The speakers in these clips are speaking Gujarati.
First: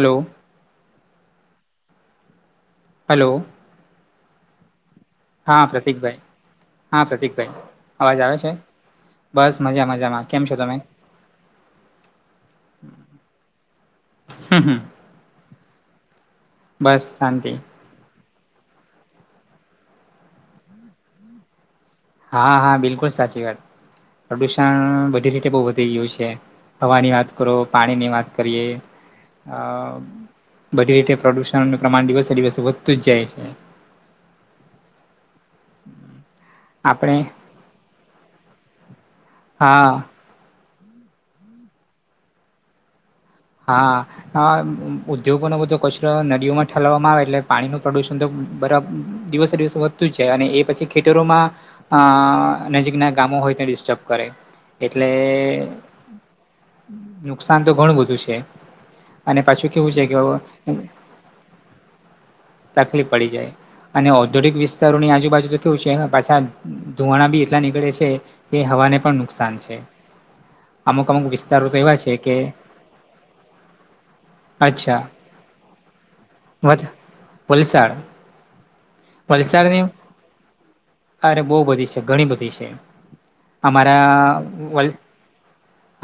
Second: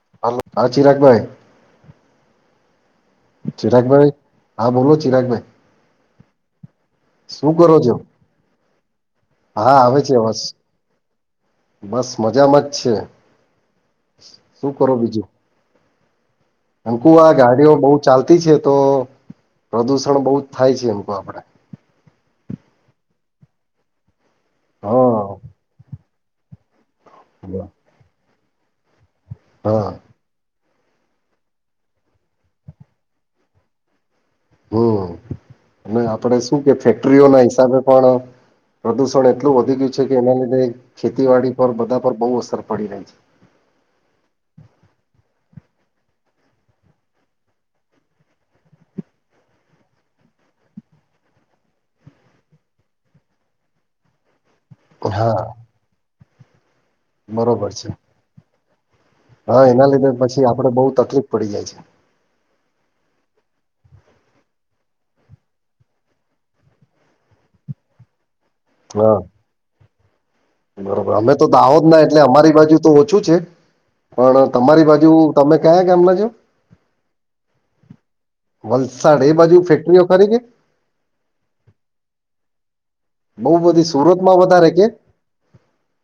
હલો હ હ ચિરાગ ભાઈ હલો! ચિરાગ ભાઈ હા પ્રતિક ભાઈ હા શું પ્રતિકભાઈ કરો છો અવાજ આવે છે? બસ હા મજા આવે છે મજામાં અવાજ કેમ છો તમે? બસ મજામાં જ છે હમ શું હમ કરો બીજું? બસ એમેકુ આ શાંતિ ગાડીઓ બહુ ચાલતી છે તો પ્રદુષણ બહુ જ થાય છે. એમકુ આપડે, હા હા બિલકુલ સાચી વાત, પ્રદુષણ હા બધી રીતે બહુ વધી ગયું છે. હવાની વાત કરો પાણીની વાત કરીએ હા બધી રીતે પ્રદૂષણનું પ્રમાણ દિવસે દિવસે વધતું જ જાય છે. હમ અને આપડે શું કે આપણે ફેક્ટરીઓ ના હિસાબે પણ પ્રદુષણ એટલું વધી હા ગયું છે કે એના લીધે ખેતીવાડી પર બધા પર બહુ અસર પડી રહી છે. હા ઉદ્યોગોનો બધો કચરો નદીઓમાં ઠલવવામાં આવે એટલે પાણીનું પ્રદુષણ તો બરાબ દિવસે દિવસે વધતું જ જાય અને એ પછી ખેતરોમાં હ નજીકના ગામો હોય ત ડિસ્ટર્બ કરે છે એટલે હા નુકસાન તો ઘણું બધું છે. અને હા પાછું એના કેવું છે લીધે કે પછી આપડે બહુ તકલીફ પડી જાય તકલીફ પડી જાય અને ઔદ્યોગિક વિસ્તારોની આજુબાજુ તો કેવું છે પાછા, ધુવાણા બી એટલા નીકળે છે કે હવાને છે પણ હા નુકસાન છે. અમુક બરોબર અમુક અમે તો વિસ્તારો દાહોદ જ એવા ના છે એટલે કે અમારી બાજુ તો ઓછું છે. પણ તમારી અચ્છા બાજુ તમે કયા કેમ ના છો? વલસાડ વલસાડ એ બાજુ વલસાડની ફેક્ટરીઓ ખરી કે? અરે બહુ બધી છે ઘણી બધી છે બહુ બધી સુરતમાં અમારા વધારે કે વ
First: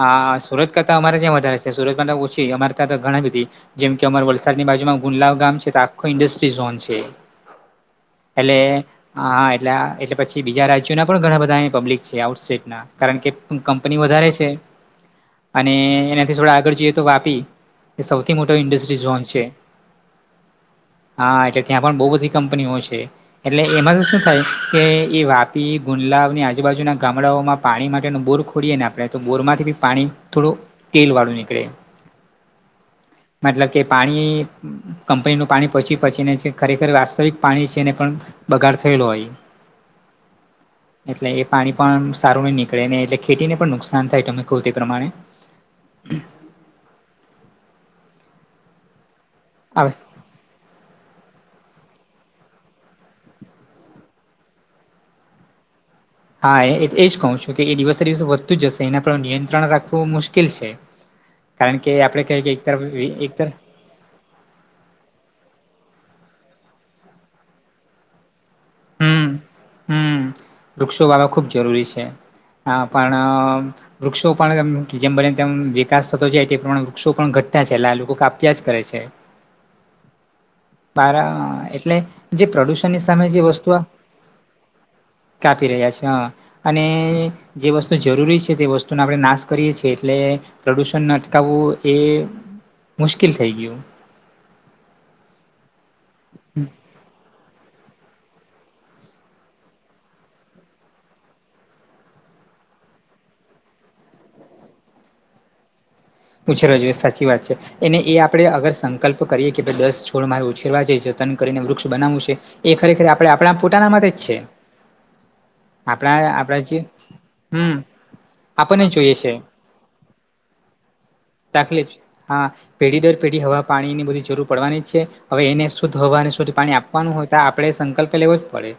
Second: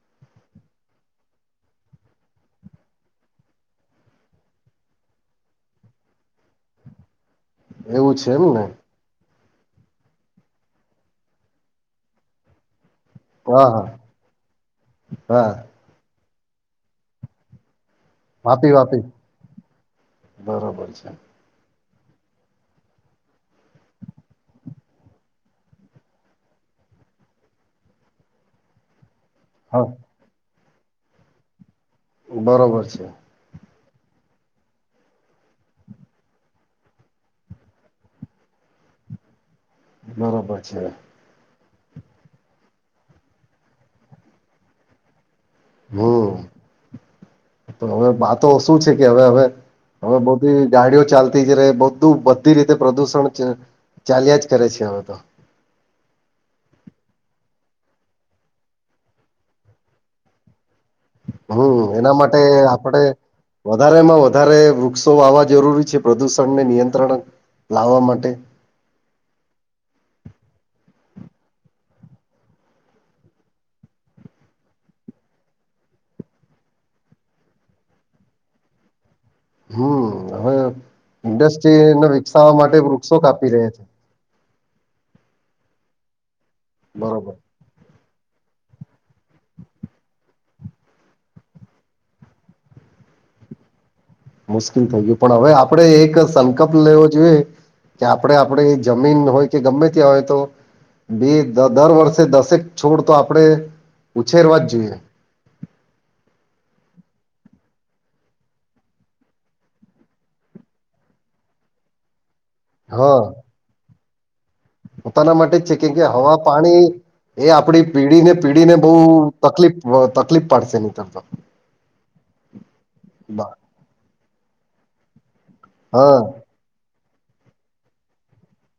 હા સુરત કરતા અમારે ત્યાં વધારે છે સુરત માં ઓછી અમારે ત્યાં ઘણી બધી જેમ કે અમારે વલસાડની બાજુમાં ગુંલાવ ગામ છે તો આખો ઇન્ડસ્ટ્રી ઝોન છે. એવું છે એમ એટલે ને હા હા એટલે એટલે પછી બીજા રાજ્યોના પણ ઘણા બધા પબ્લિક છે આઉટ સેટના કારણ કે હા હા કંપની વધારે છે હા અને એનાથી થોડા આગળ જઈએ તો વાપી એ સૌથી મોટો વાપી વાપી ઇન્ડસ્ટ્રી ઝોન છે. બરોબર છે હા એટલે ત્યાં પણ બહુ બધી કંપનીઓ છે. એટલે એમાં તો શું થાય કે એ વાપી ગુંડલાની આજુબાજુના ગામડાઓમાં પાણી માટેનો બોર ખો ખોડીએ ને આપણે તો બોરમાંથી બી હા પાણી થોડું તેલ વાળું નીકળે બરોબર છે. મતલબ કે પાણી કંપનીનું પાણી પહોચી પહચીને છે ખરેખર વાસ્તવિક પાણી છે ને પણ બગાડ થયેલો હોય બરાબર છે. એટલે એ પાણી પણ સારું નહી નીકળે નને એટલે ખેતીને પણ નુકસાન થાય તમે કહો તે પ્રમાણે. હમ તો હવે વાતો શું છે કે હવે હવે, અઆવે હવે બધી ગાડીઓ ચાલતી જ ર બધું બધી રીતે પ્રદૂષણ છે. ચાલ્યા જ કરે છે હવે તો. હા એ એજ કહું છું કે એ દિવસે દિવસ વધતું જશે એના પર નિયંત્રણ રાખવું મુશ્કેલ છે. કારણ કે આપડ ક કે એક તરફ એક તર વધારે માં વધારે વૃક્ષો વાવા જરૂરી છે પ્રદૂષણને નિયંત્રણ લાવવા માટે, હમ હમ વૃક્ષો વાળો ખૂબ જરૂરી છે હ પણ વૃક્ષો પણ જેમ બને તેમ વિકાસ થતો જાય તે પ્રમાણે વૃક્ષો પણ ઘટતા છે એટલે લોકો કાપ્યા જ કરે છે. હમ હવે બાર એટલે ઇન્ડસ્ટ્રીને જે વિકસાવવા માટે પ્રદુષણની વૃક્ષો સામે જે કાપી વસ્તુ રહ્યા છે. કાપી રહ્યા છે હા અને બરોબર જે વસ્તુ જરૂરી છે તે વસ્તુનો આપણે નાશ કરીએ છીએ એટલે પ્રદુષણ અટકાવવું એ મુશ્કેલ થઈ ગયું. મુશ્કેલ થઈ ગયું પણ હવે આપડે એક સંકલ્પ લેવો જોઈએ કે આપણે આપણે જમીન હોય કે ગમે ત્યાં હોય તો બેી દર વર્ષે દસેક છોડ તો આપડે ઉછેરવા જ જોઈએ. પછેવો જોઈએ સાચી વાત છે. એને એ આપડણે અગર સંકલ્પ કરીએ કે ભ દસ છોડ મારે ઉછેરવા છે જતન કરીને વૃક્ષ બનાવું છે. એ ખરેખર હા આપડે આપણા પોતાના માટે જ છે. પોતાના માટે જ છે કેમકે હવા આપણા આપણા જે પાણી એ હમ આપડી પીડીને પીડીને બહ આપણને જોઈએ છે તકલીફ તકલીફ પડશે નની તર તો. તકલીફ હા પેઢી દર પેઢી હવા પાણી ની બધી જરૂર પડવાની છે હવે એને હા શધવાની શુદધ પાણી આપવાનું હોય તો આપણે સંકલ્પ લેવો જ પડે.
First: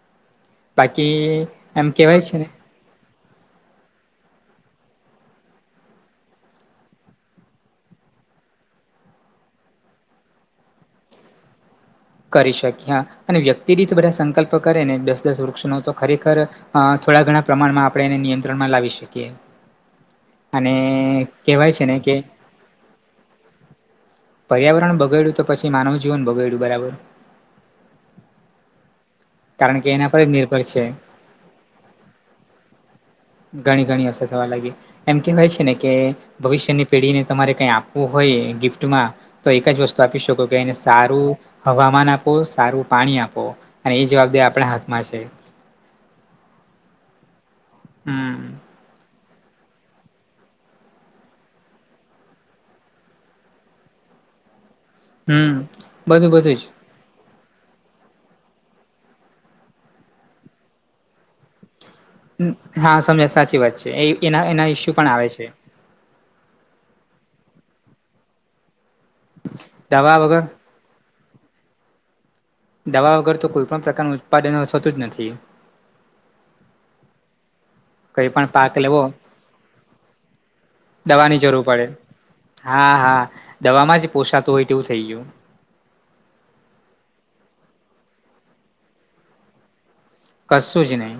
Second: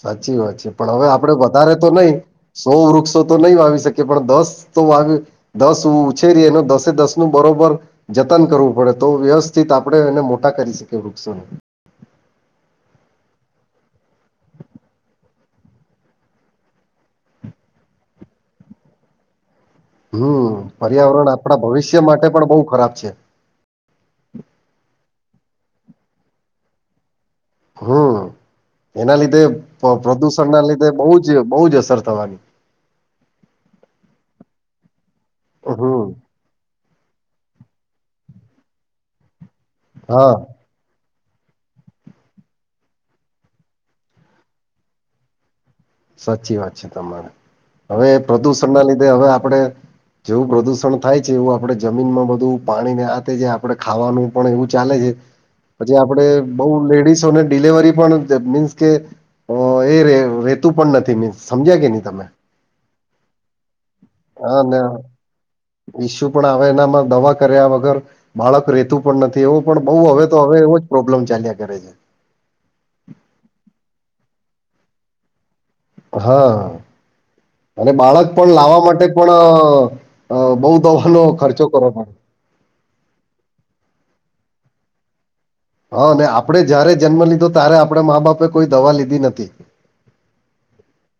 સાચી વાત છે પણ હવે આપડે બાકી વધારે તો એમ નહી કેહેવાય છે ને સો વૃક્ષો તો નહીં વાવી શકે પણ દસ તો વાવીએ. દસ હ ઉછેરી એનો દસે દસ નું બરોબર જતન કરવું પડે તો વ્યવસ્થિત આપણે એને મોટા કરી શકીએ વૃક્ષોને. કરી શકી અને વ્યક્તિ રીત બધા સંકલ્પ કરે ને દસ દસ વૃક્ષનો તો ખરેખર અ થોડા ઘણા પ્રમાણમાં આપણે એને નિયંત્રણમાં લાવી શકીએ. હમ અને પર્યાવરણ આપણા કહેવાય છે ને ભવિષ્ય કે માટે પણ બહુ ખરાબ છે. પર્યાવરણ બગાડ્યું તો પછી માનવ જીવન બગાડ્યું બરાબર. હમ એના લીધે કારણ કે એના પર જ પ્રદુષણ નિર્ભર ના છે લીધે બહ જ બહુ જ અસર થવાની. ઘણી ઘણી અસર થવા લાગી એમ કહેવાય છે ને કે હમ ભવિષ્યની પેઢીને તમારે કઈ આપવું હોય ગિફ્ટમાં તો એક જ વસ્તુ આપી હા શકો કે એને સારું હવામાન આપો સારું પાણી આપો અને એ જવાબદારી આપણા હાથમાં છે. સાચી વાત છે તમારે હવે હમ પ્રદુષણ ના લીધે હવે આપડે જેવું પ્રદુષણ થાય છે એવું આપડે જમીનમાં બધું પાણીને આ જે આપણે ખાવાનું પણ એવું ચાલે છે હમ પછી આપડે બધું બધું જ બઉ લેડીસોને ડિલેવરી મીન્સ કે એ રેતું પણ નથી મીન્સ સમજ્યા કે નહી તમે. હા સમજા સાચી વાત છે એ એના હા એના ને ઇસ્યુ પણ આવે છે. ઈસ્યુ પણ આવે એનામાં દવા કર્યા વગર બાળક રેતું પણ નથી એવો પણ બહુ દવા હવે તો વગર હવે એવો જ પ્રોબ્લેમ ચાલ્યા કરે છે. દવા વગર તો કોઈ પણ પ્રકારનું ઉત્પાદન થતું જ નથી. હાં. અને કઈ બાળક પણ પાક લાવવા માટે લેવો પણ બઉ દવાનો દવાની જરૂર ખર્ચો કરવો પડે. હા હા દમાં જ પોષાતું હોય તેવું થઈ ગયું. હા ને આપડે જયારે જન્મ લીધો ત્યારે આપણે મા બાપે કોઈ દવા લીધી નથી. કસું જ નહી.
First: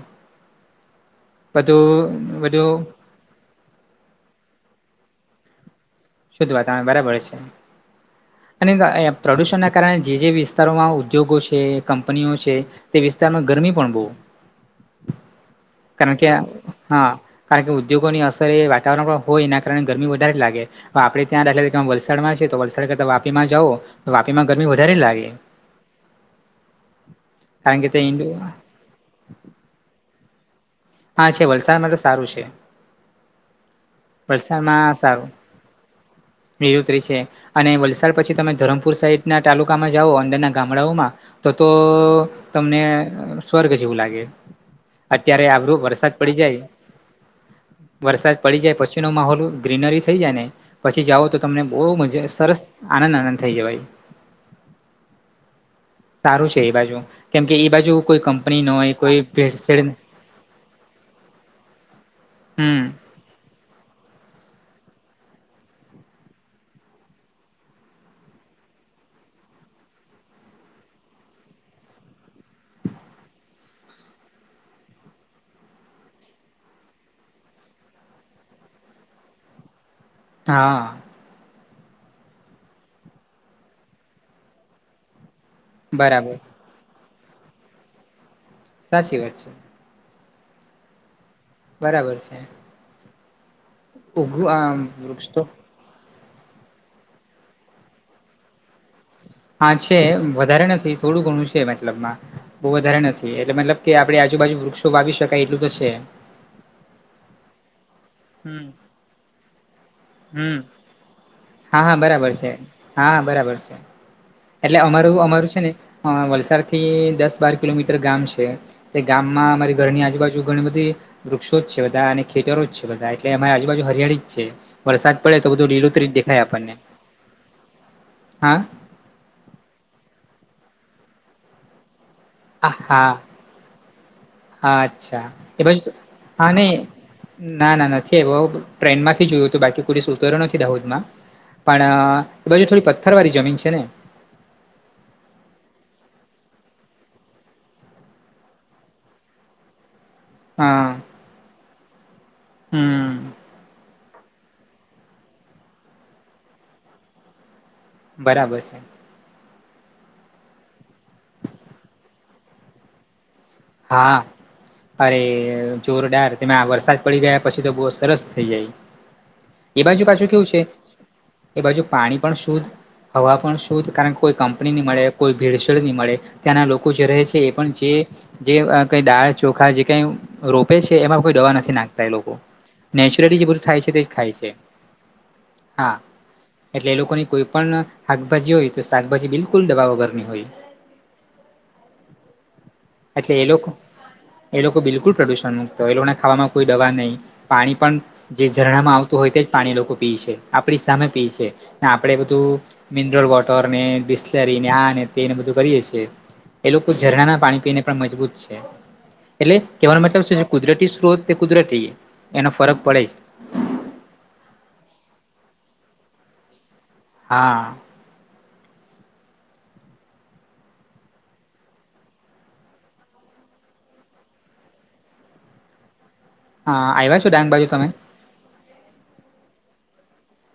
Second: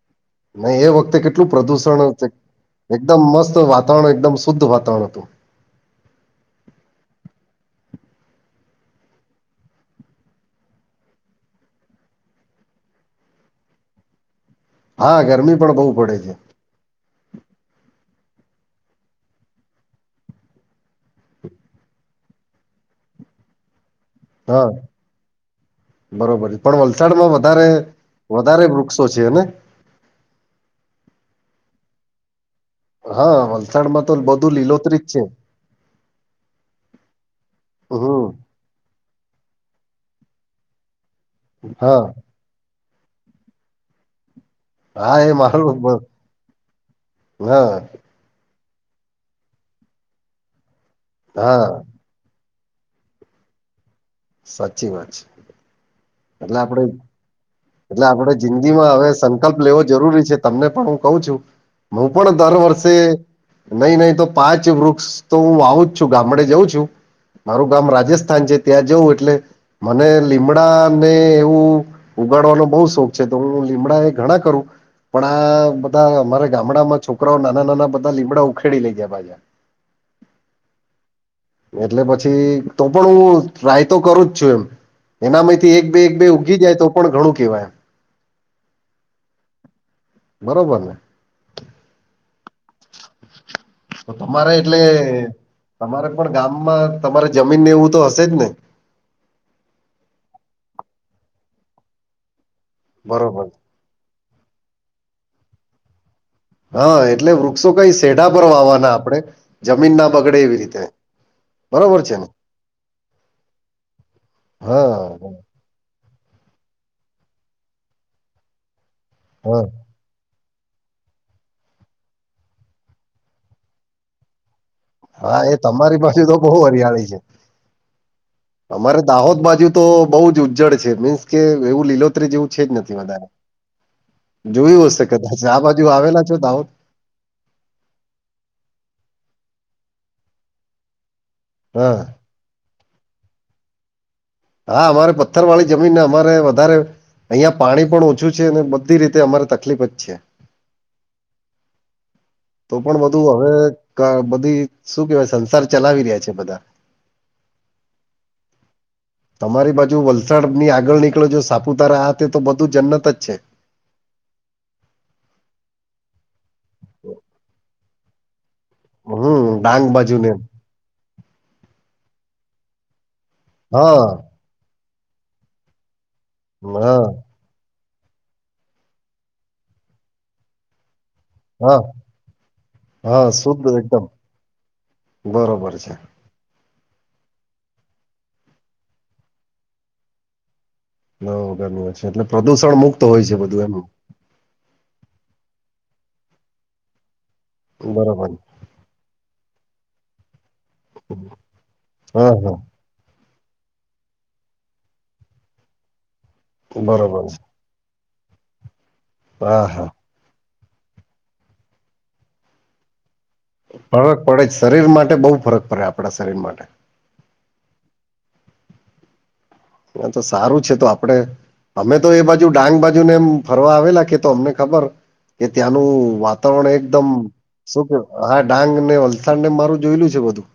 નહી એ વખતે કેટલું પ્રદુષણ છે. બધું એકદમ મસ્ત વાતાવરણ એકદમ શુદ્ધ વાતાવરણ હતું. શુધી વાતમે બરાબર છે. અને પ્રદૂષણના કારણે જે જે વિસ્તારોમાં ઉદ્યોગો છે કંપનીઓ છે તે વિસ્તારમાં ગરમી પણ બહુ હા ગરમી પણ બહુ પડે કારણ કે છે. હા કારણ કે ઉદ્યોગોની અસર એ વાતાવરણ પણ હોય એના કારણે ગરમી વધારે જ લાગે. તો આપડે ત્યાં દાખલા કે વલસાડ માં છે તો વલસાડ કરતા વાપીમાં જઓ તો વાપી માં હા ગરમી વધારે ને લાગે. બરોબર છે પણ વલસાડમાં વધારે કારણ કે તે ઇન્ડો વધારે વૃક્ષો છેને! હા છે વલસાડમાં તો સારું છે. હા વલસાડ માં તો બધું લીલોતરીત છે. નિવુતરી છે અને વલસાડ હમ પછી તમે ધરમપુર સાઈડ ના તાલુકામાં જાઓ અંંદરના ગામડાઓમાં તો તો હા તમને સ્વર્ગ જેવું લાગે. હા એ અત્યારે માહલુ આવરું વરસાદ પડી જાય વરસાદ પડી જાય પછી નો માહોલ ગ્રીનરી થઈ જાય ને. પછી જાઓ તો તમને હા બહુ મજા સરસ આનંદ આનંદ થઈ જવાઈ. સાચી વાત છે. સારું એટલે છે એ આપડે બાજુ કેમ કે એ બાજુ એટલે કોઈ આપડણે કંપની ન જિંદગી માં હોય હવે કોઈ સંકલ્પ લેવો ભેળસેળ જરૂરી છે. તમને પણ હું કું છું હું પણ દર હમ વર્ષે. નહી નહીં તો પાંચ વૃક્ષ તો હું આવું જ છું ગામડે જઉં છું. મારું ગામ રાજસ્થાન છે ત્યાં જવું એટલે મને લીમડા ને એવું ઉગાડવાનો બહુ શોખ છે તો હું લીમડા એ ઘણા કરું. પણ આ બધા અમારા ગામડામાં છોકરાઓ નાના નાના બધા લીમડા ઉખેડી લઈ ગયાજા પછા. [inaudible] હા. એટલે પછી તો પણ હું ટ્રાય તો કરું જ છું એમ. એનામાંથી એક બે એક બે બરાબર ઉગી જાય તો પણ ઘણું કેહેવાય. સાચી વાત છે. બરોબર ને. બરાબર છે. તો ઉઘું તમારે આ એટલે વૃક્ષ તો તમારે પણ ગામમાં તમારે જમીનને એવું તો હશે જ ને. હા છે વધારે નથી થોડું ઘણું છે મતલબમાં બહુ વધારે નથી બરોબર એટલે મતલબ કે આપે આજુબાજુ વૃક્ષો વાવી શકાય એટલું તો છે. હા એટલે વૃક્ષો કઈ સેઢ પર હમ. વાવાના આપડણે જમીન ના પગડે હમ એવી રીતે હા હા બરોબર ને બરાબર છે હા હા બરાબર છે એટલે હા અમારું અમારું છે ને. હ વલસાડ થી દસ બાર કિલોમીટર ગામ છે તે ગામમાં હા અમારી ઘરની આજુબાજુ. ઘણી બધી વૃક્ષો જ છે બધા અને ખેતરો જ છે બધા એટલે અમારી આજુબાજુ હરિયાળી જ છે. વરસાદ પડે હા તો એ બધું તમારી લીલોતરી જ પાસે તો દેખાય બહુ આપણને હરિયાળી છે હા અમારે. દાહોદ બાજુ તો બઉુ જ ઉજ્જળ છે મીન્સ કે એવું લીલોત્રી જેવું. છે જ નથી હા વધારે હા જોયું હશે અચ્છા કાચ આ એ બાજુ આવેલા છો તો હા દાહોદ. નહી ના ના નથી એવ ટ્રેન માંથી જોયું હતું બાકી કોઈ દિવસ ઉતરો નથી દાહોદ માં. હા પણ એ બાજુ થોડી પથ્થર વાળી જમીન છે ને હા અમારે પથ્થર વાળી જમીનને અમારે વધારે. અહિયાં પાણી પણ ઓછું છે અને બધી રીતે અમારે તકલીફ જ છે. હમ. તો પણ બધું હવે બધી શું કેવાય સંસાર ચલાવી રહ્યા છે બધા. બરાબર છે. તમારી બાજુ વલસાડ ની આગળ નીકળો જો સાપુતારા આ તે તો બધું જન્નત જ છે. હા અરે જોરદાર. તે વરસાદ પડી ગયા પછી તો બહુ સરસ થઈ જાય હમ ડાંગ એ બાજુ પાછું ને એમ. કેવું છે. એ બાજુ પાણી પણ શુદ્ધ હવા પણ શુદ્ધ હા કારણ કે કોઈ કંપની ન મળે કોઈ ભીડછેડ નહી મળે ત્યાંના લોકો હા જે રહે છે એ પણ જે જે કઈ દાળ ચોખા જે કઈ રોપે છે એમાં કોઇ દવા નથી હા લાગતા એ લોકો, હા નેચરલી જે શુદ્ધ થાય છે એ એકદમ જ ખાય છે. બરોબર હા છે. એટલે એ લોકોની કોઈ પણ શાકભાજી હોય તો શાકભાજી બિલકુલ દવા વગર ની હોય. દવા વગરનું છે એટલે પ્રદુષણ મુક્ત હોય છે અછા યે બધું લોગ એમ એટલે એ લોકો એ લોકો બિલકુલ પ્રદુષણ મુક્ત હોય એ લોકોને ખાવામાં કોઈ દવા નહી પાણી પણ બરોબર જે ઝરણામાં આવતું હોય તે જ પાણી લોકો પી છે. આપણી સામે પી છે, આપણે હા હા બધું મિનરલ વોટરને, બિસ્લરીને, આ ને તે ને બધું કરીએે છીએ, એ લોકો બરોબર ઝરણાના છે. પાણી પીને મજબૂત છે એટલે હા હા કેહવાનો મતલબ છે કુદરતી સ્ત્રોત કે કુદરતી એનો ફરક પડે છે. ફરક પડે જ શરીર માટે બહુ ફરક પડે આપણા શરીર માટે હા. ન તો સારું છે તો આપણે અમે તો એ બાજુ ડાંગ બાજુને એમ ફરવા આવેલા કે તો અમને ખબર કે ત્યાંનું વાત વરણ હા એકદમ આવ્યા છો ડાંગ બાજુ શું તમે કે, હા ડાંગ ને વલસાડ ને મારું જોયેલું છે બધું.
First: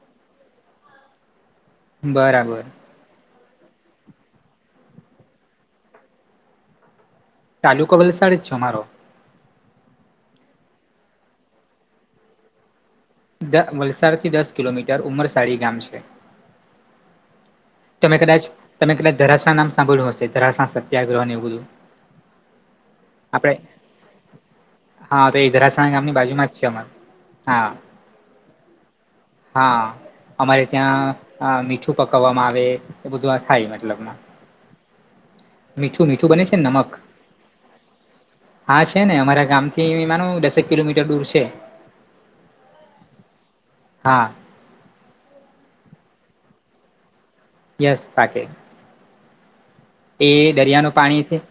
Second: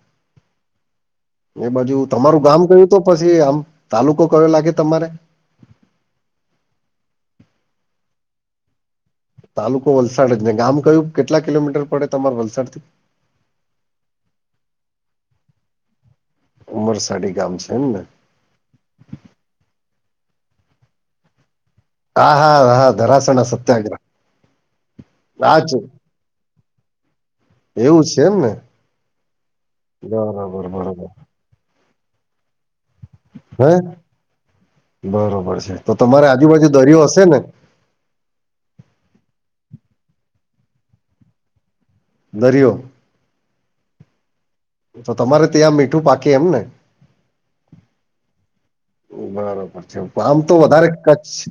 એ બાજુ તમારું ગામ બરાબર કયું તો પછી આમ તાલુકો કયો લાગે તમારે? તાલુકો વલસાડ છે અમારો. તાલુકો વલસાડ જ ને ગામ કયું કેટલા કિલોમીટર પડે તમારે વલસાડ થી? વલસાડથી દસ કિલોમીટર ઉમરસાળી ગામ છે. ઉમરસાડી ગામ છે એમક તમે કદાચ તમે કદાચ ધરાસણા નામ સાંભળ્યું હશે, ધરાસણા સત્યાગ્રહને એવુ બધું હા હા હા ધરાસણા આપણે સત્યાગ્રહ હા તો ઇ ધરાસણા ગામની બાજુમાં છે અમારે. એવું છે એમ ને. હા અમારે બરોબર બરોબર ત્યાં મીઠું પકવવામાં આવે એ બધું હે થાય મતલબ બરોબર છે તો તમારી બને છે આજુબાજુ ને નમક દરિયો હશે ને હા છે ને, અમારા ગામ થી માનું દસેક કિલોમીટર દૂર છે. દરિયો હા. તો તમારે ત્યાં મીઠું પાકે એમ ને યસ પાકે. બરોબર છે એ આમ તો વધારે દરિયાનું કચ્છ પાણીથી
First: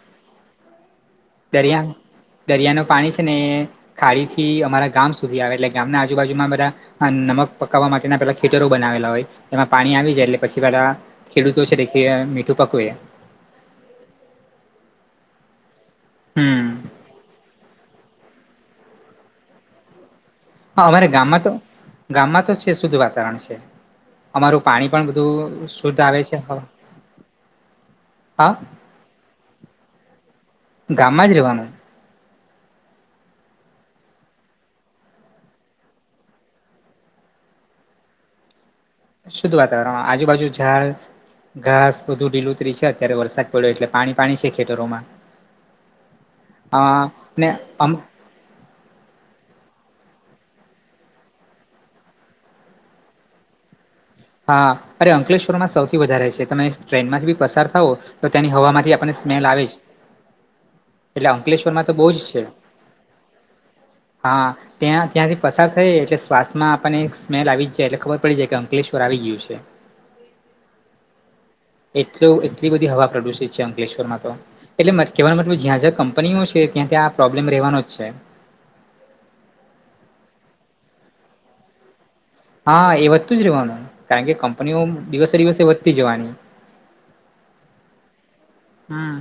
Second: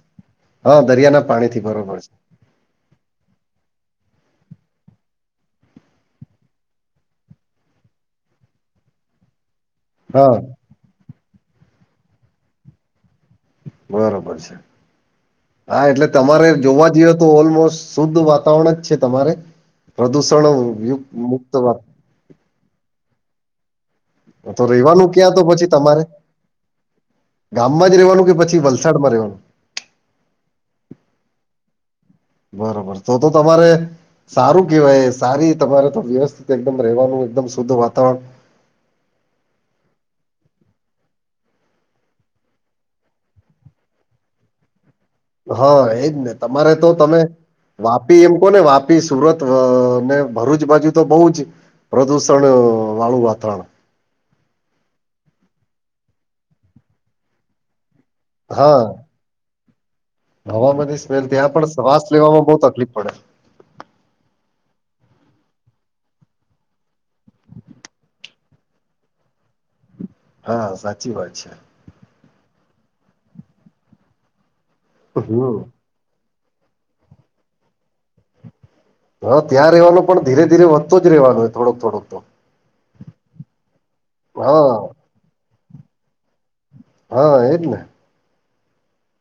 હા દરિયાના પાણી થી દરિયા બરોબર છે દરિયાનું પાણી છે ને એ ખાડીથી અમારા ગામ સુધી આવે એટલે ગામના આજુબાજુમાં બધા અને નમક પકાવવા માટેના પેલા ખેતરો બનાવેલા હોય એમાં પાણી આવી જાય હા એટલે પછી બધા ખેડૂતો છે મીઠું પકવે બરોબર છે, હા એટલે તમારે હમ જોવા જઈએ તો ઓલમોસ્ટ શુદ્ધ વાતાવરણ જ છે તમારે હા અમારે ગામમાં પ્રદુષણમુક્ત તો ગામમાં તો છે શુદ્ધ વાતાવરણ છે. અમારું તો પાણી પણ રેવાનું ક્યાં તો બધું પછી શુદ્ધ તમારે આવે છે પણ ગામમાં જ રહેવાનું કે પછી વલસાડમાં રહેવાનું? ગામમાં જ રહેવાનું. બરોબર તો તો તમારે સારું કેવાય સારી તમારે તો વ્યવસ્થિત એકદમ રહેવાનું એકદમ શુદ્ધ વાતાવરણ શુદ્ધ વાતાવરણ આજુબાજુ ઝાડ ઘાસ બધું ઢીલુંતરી છે, અત્યારે વરસાદ પડ્યો એટલે પાણી પાણી છે ખેતરોમાં હા એજ ને તમારે અ તો તમે ને અમ વાપી એમ કોને વાપી વાપી સુરત ને ભરૂચ બાજુ તો બહુ જ પ્રદુષણ વાળું વાતાવરણ હા અરે અંકલેશ્વર માં સૌથી વધારે છે તમે ટ્રેનમાંથી બી પસાર થાવો. તો તેની હવામાંથી આપણને સ્મેલ આવે જ. હવામાંથી એટલે સ્મેલ ત્યાં પણ અંકલેશ્વરમાં તો શ્વાસ બહુ જ છે લેવામાં બહુ તકલીફ પડે. હા ત્યાં ત્યાંથી પસાર થાય એટલે શ્વાસમાં આપણને એક સ્મેલ આવી જાય એટલે ખબર પડી જાય કે અંકલેશ ર આવી ગયું છે. હા સાચી વાત છે. એટ એટલી બધી હવા પ્રદુષિત છે, અંકલેશ્વરમાં તો એટલે કેહેવા મત હમ જ્યાં જ્યાં છે ત્યાં ત્યાં પ્રોબ્લેમ રહેવાનો જ છે. હ ત્યાં રહેવાનું પણ ધીરે ધીરે વધતો જ રહેવાનું હોય થોડોક થોડોક તો. હા એ વધતું જ રહેવાનું કારણ કે કંપનીઓ હા દિવસે દિવસે વધતી જવાની. હા એજ ને હમ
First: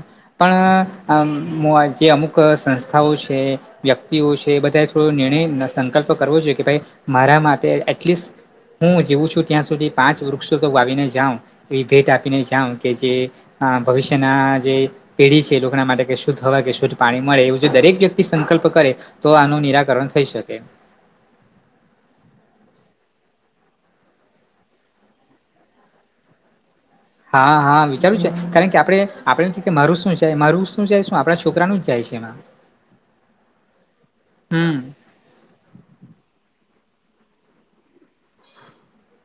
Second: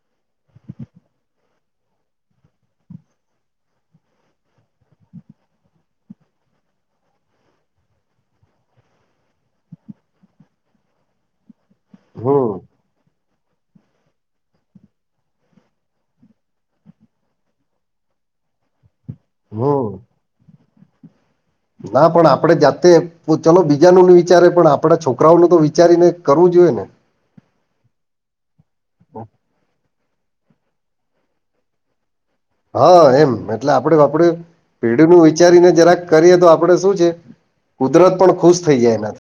પણ જે અમુક સંસ્થાઓ છે. વ્યક્તિઓ છે એ બધા થોડો નિર્ણય સંકલ્પ કરવો જોઈએ કે ભાઈ મારા માટે એટલીસ્ટ. હું જીવું છું ત્યાં સુધી પાંચ વૃક્ષો તો વાવીને જાઉ. એવી ભેટ આપીને હમ જાઉં કે જે આ ભવિષ્યના જે. પેઢી છે લોકોના માટે ક શું થવા કે શું પાણી મળે એવું દરેક વ્યક્તિ સંકલ્પ કરે. તો આનું હમ નિરાકરણ થઈ શકે. ના પણ આપડે જાતે. ચલો બીજા ન વિચારે પણ આપડા છોકરાઓનું તો વિચારીને કરવું જોઈએ ને. હા હા વિચારું છે કારણ કે આપણે આપડ મારું શું જાય મારું શું જાય શું આપણા છોકરાનું જાય છે એમાં. હા એમ એટલે આપડે આપડે હમ પેઢીનું. વિચારીને જરાક કરીએ તો આપડે શું છે કુદરત પણ ખુશ થઈ જાય એનાથી.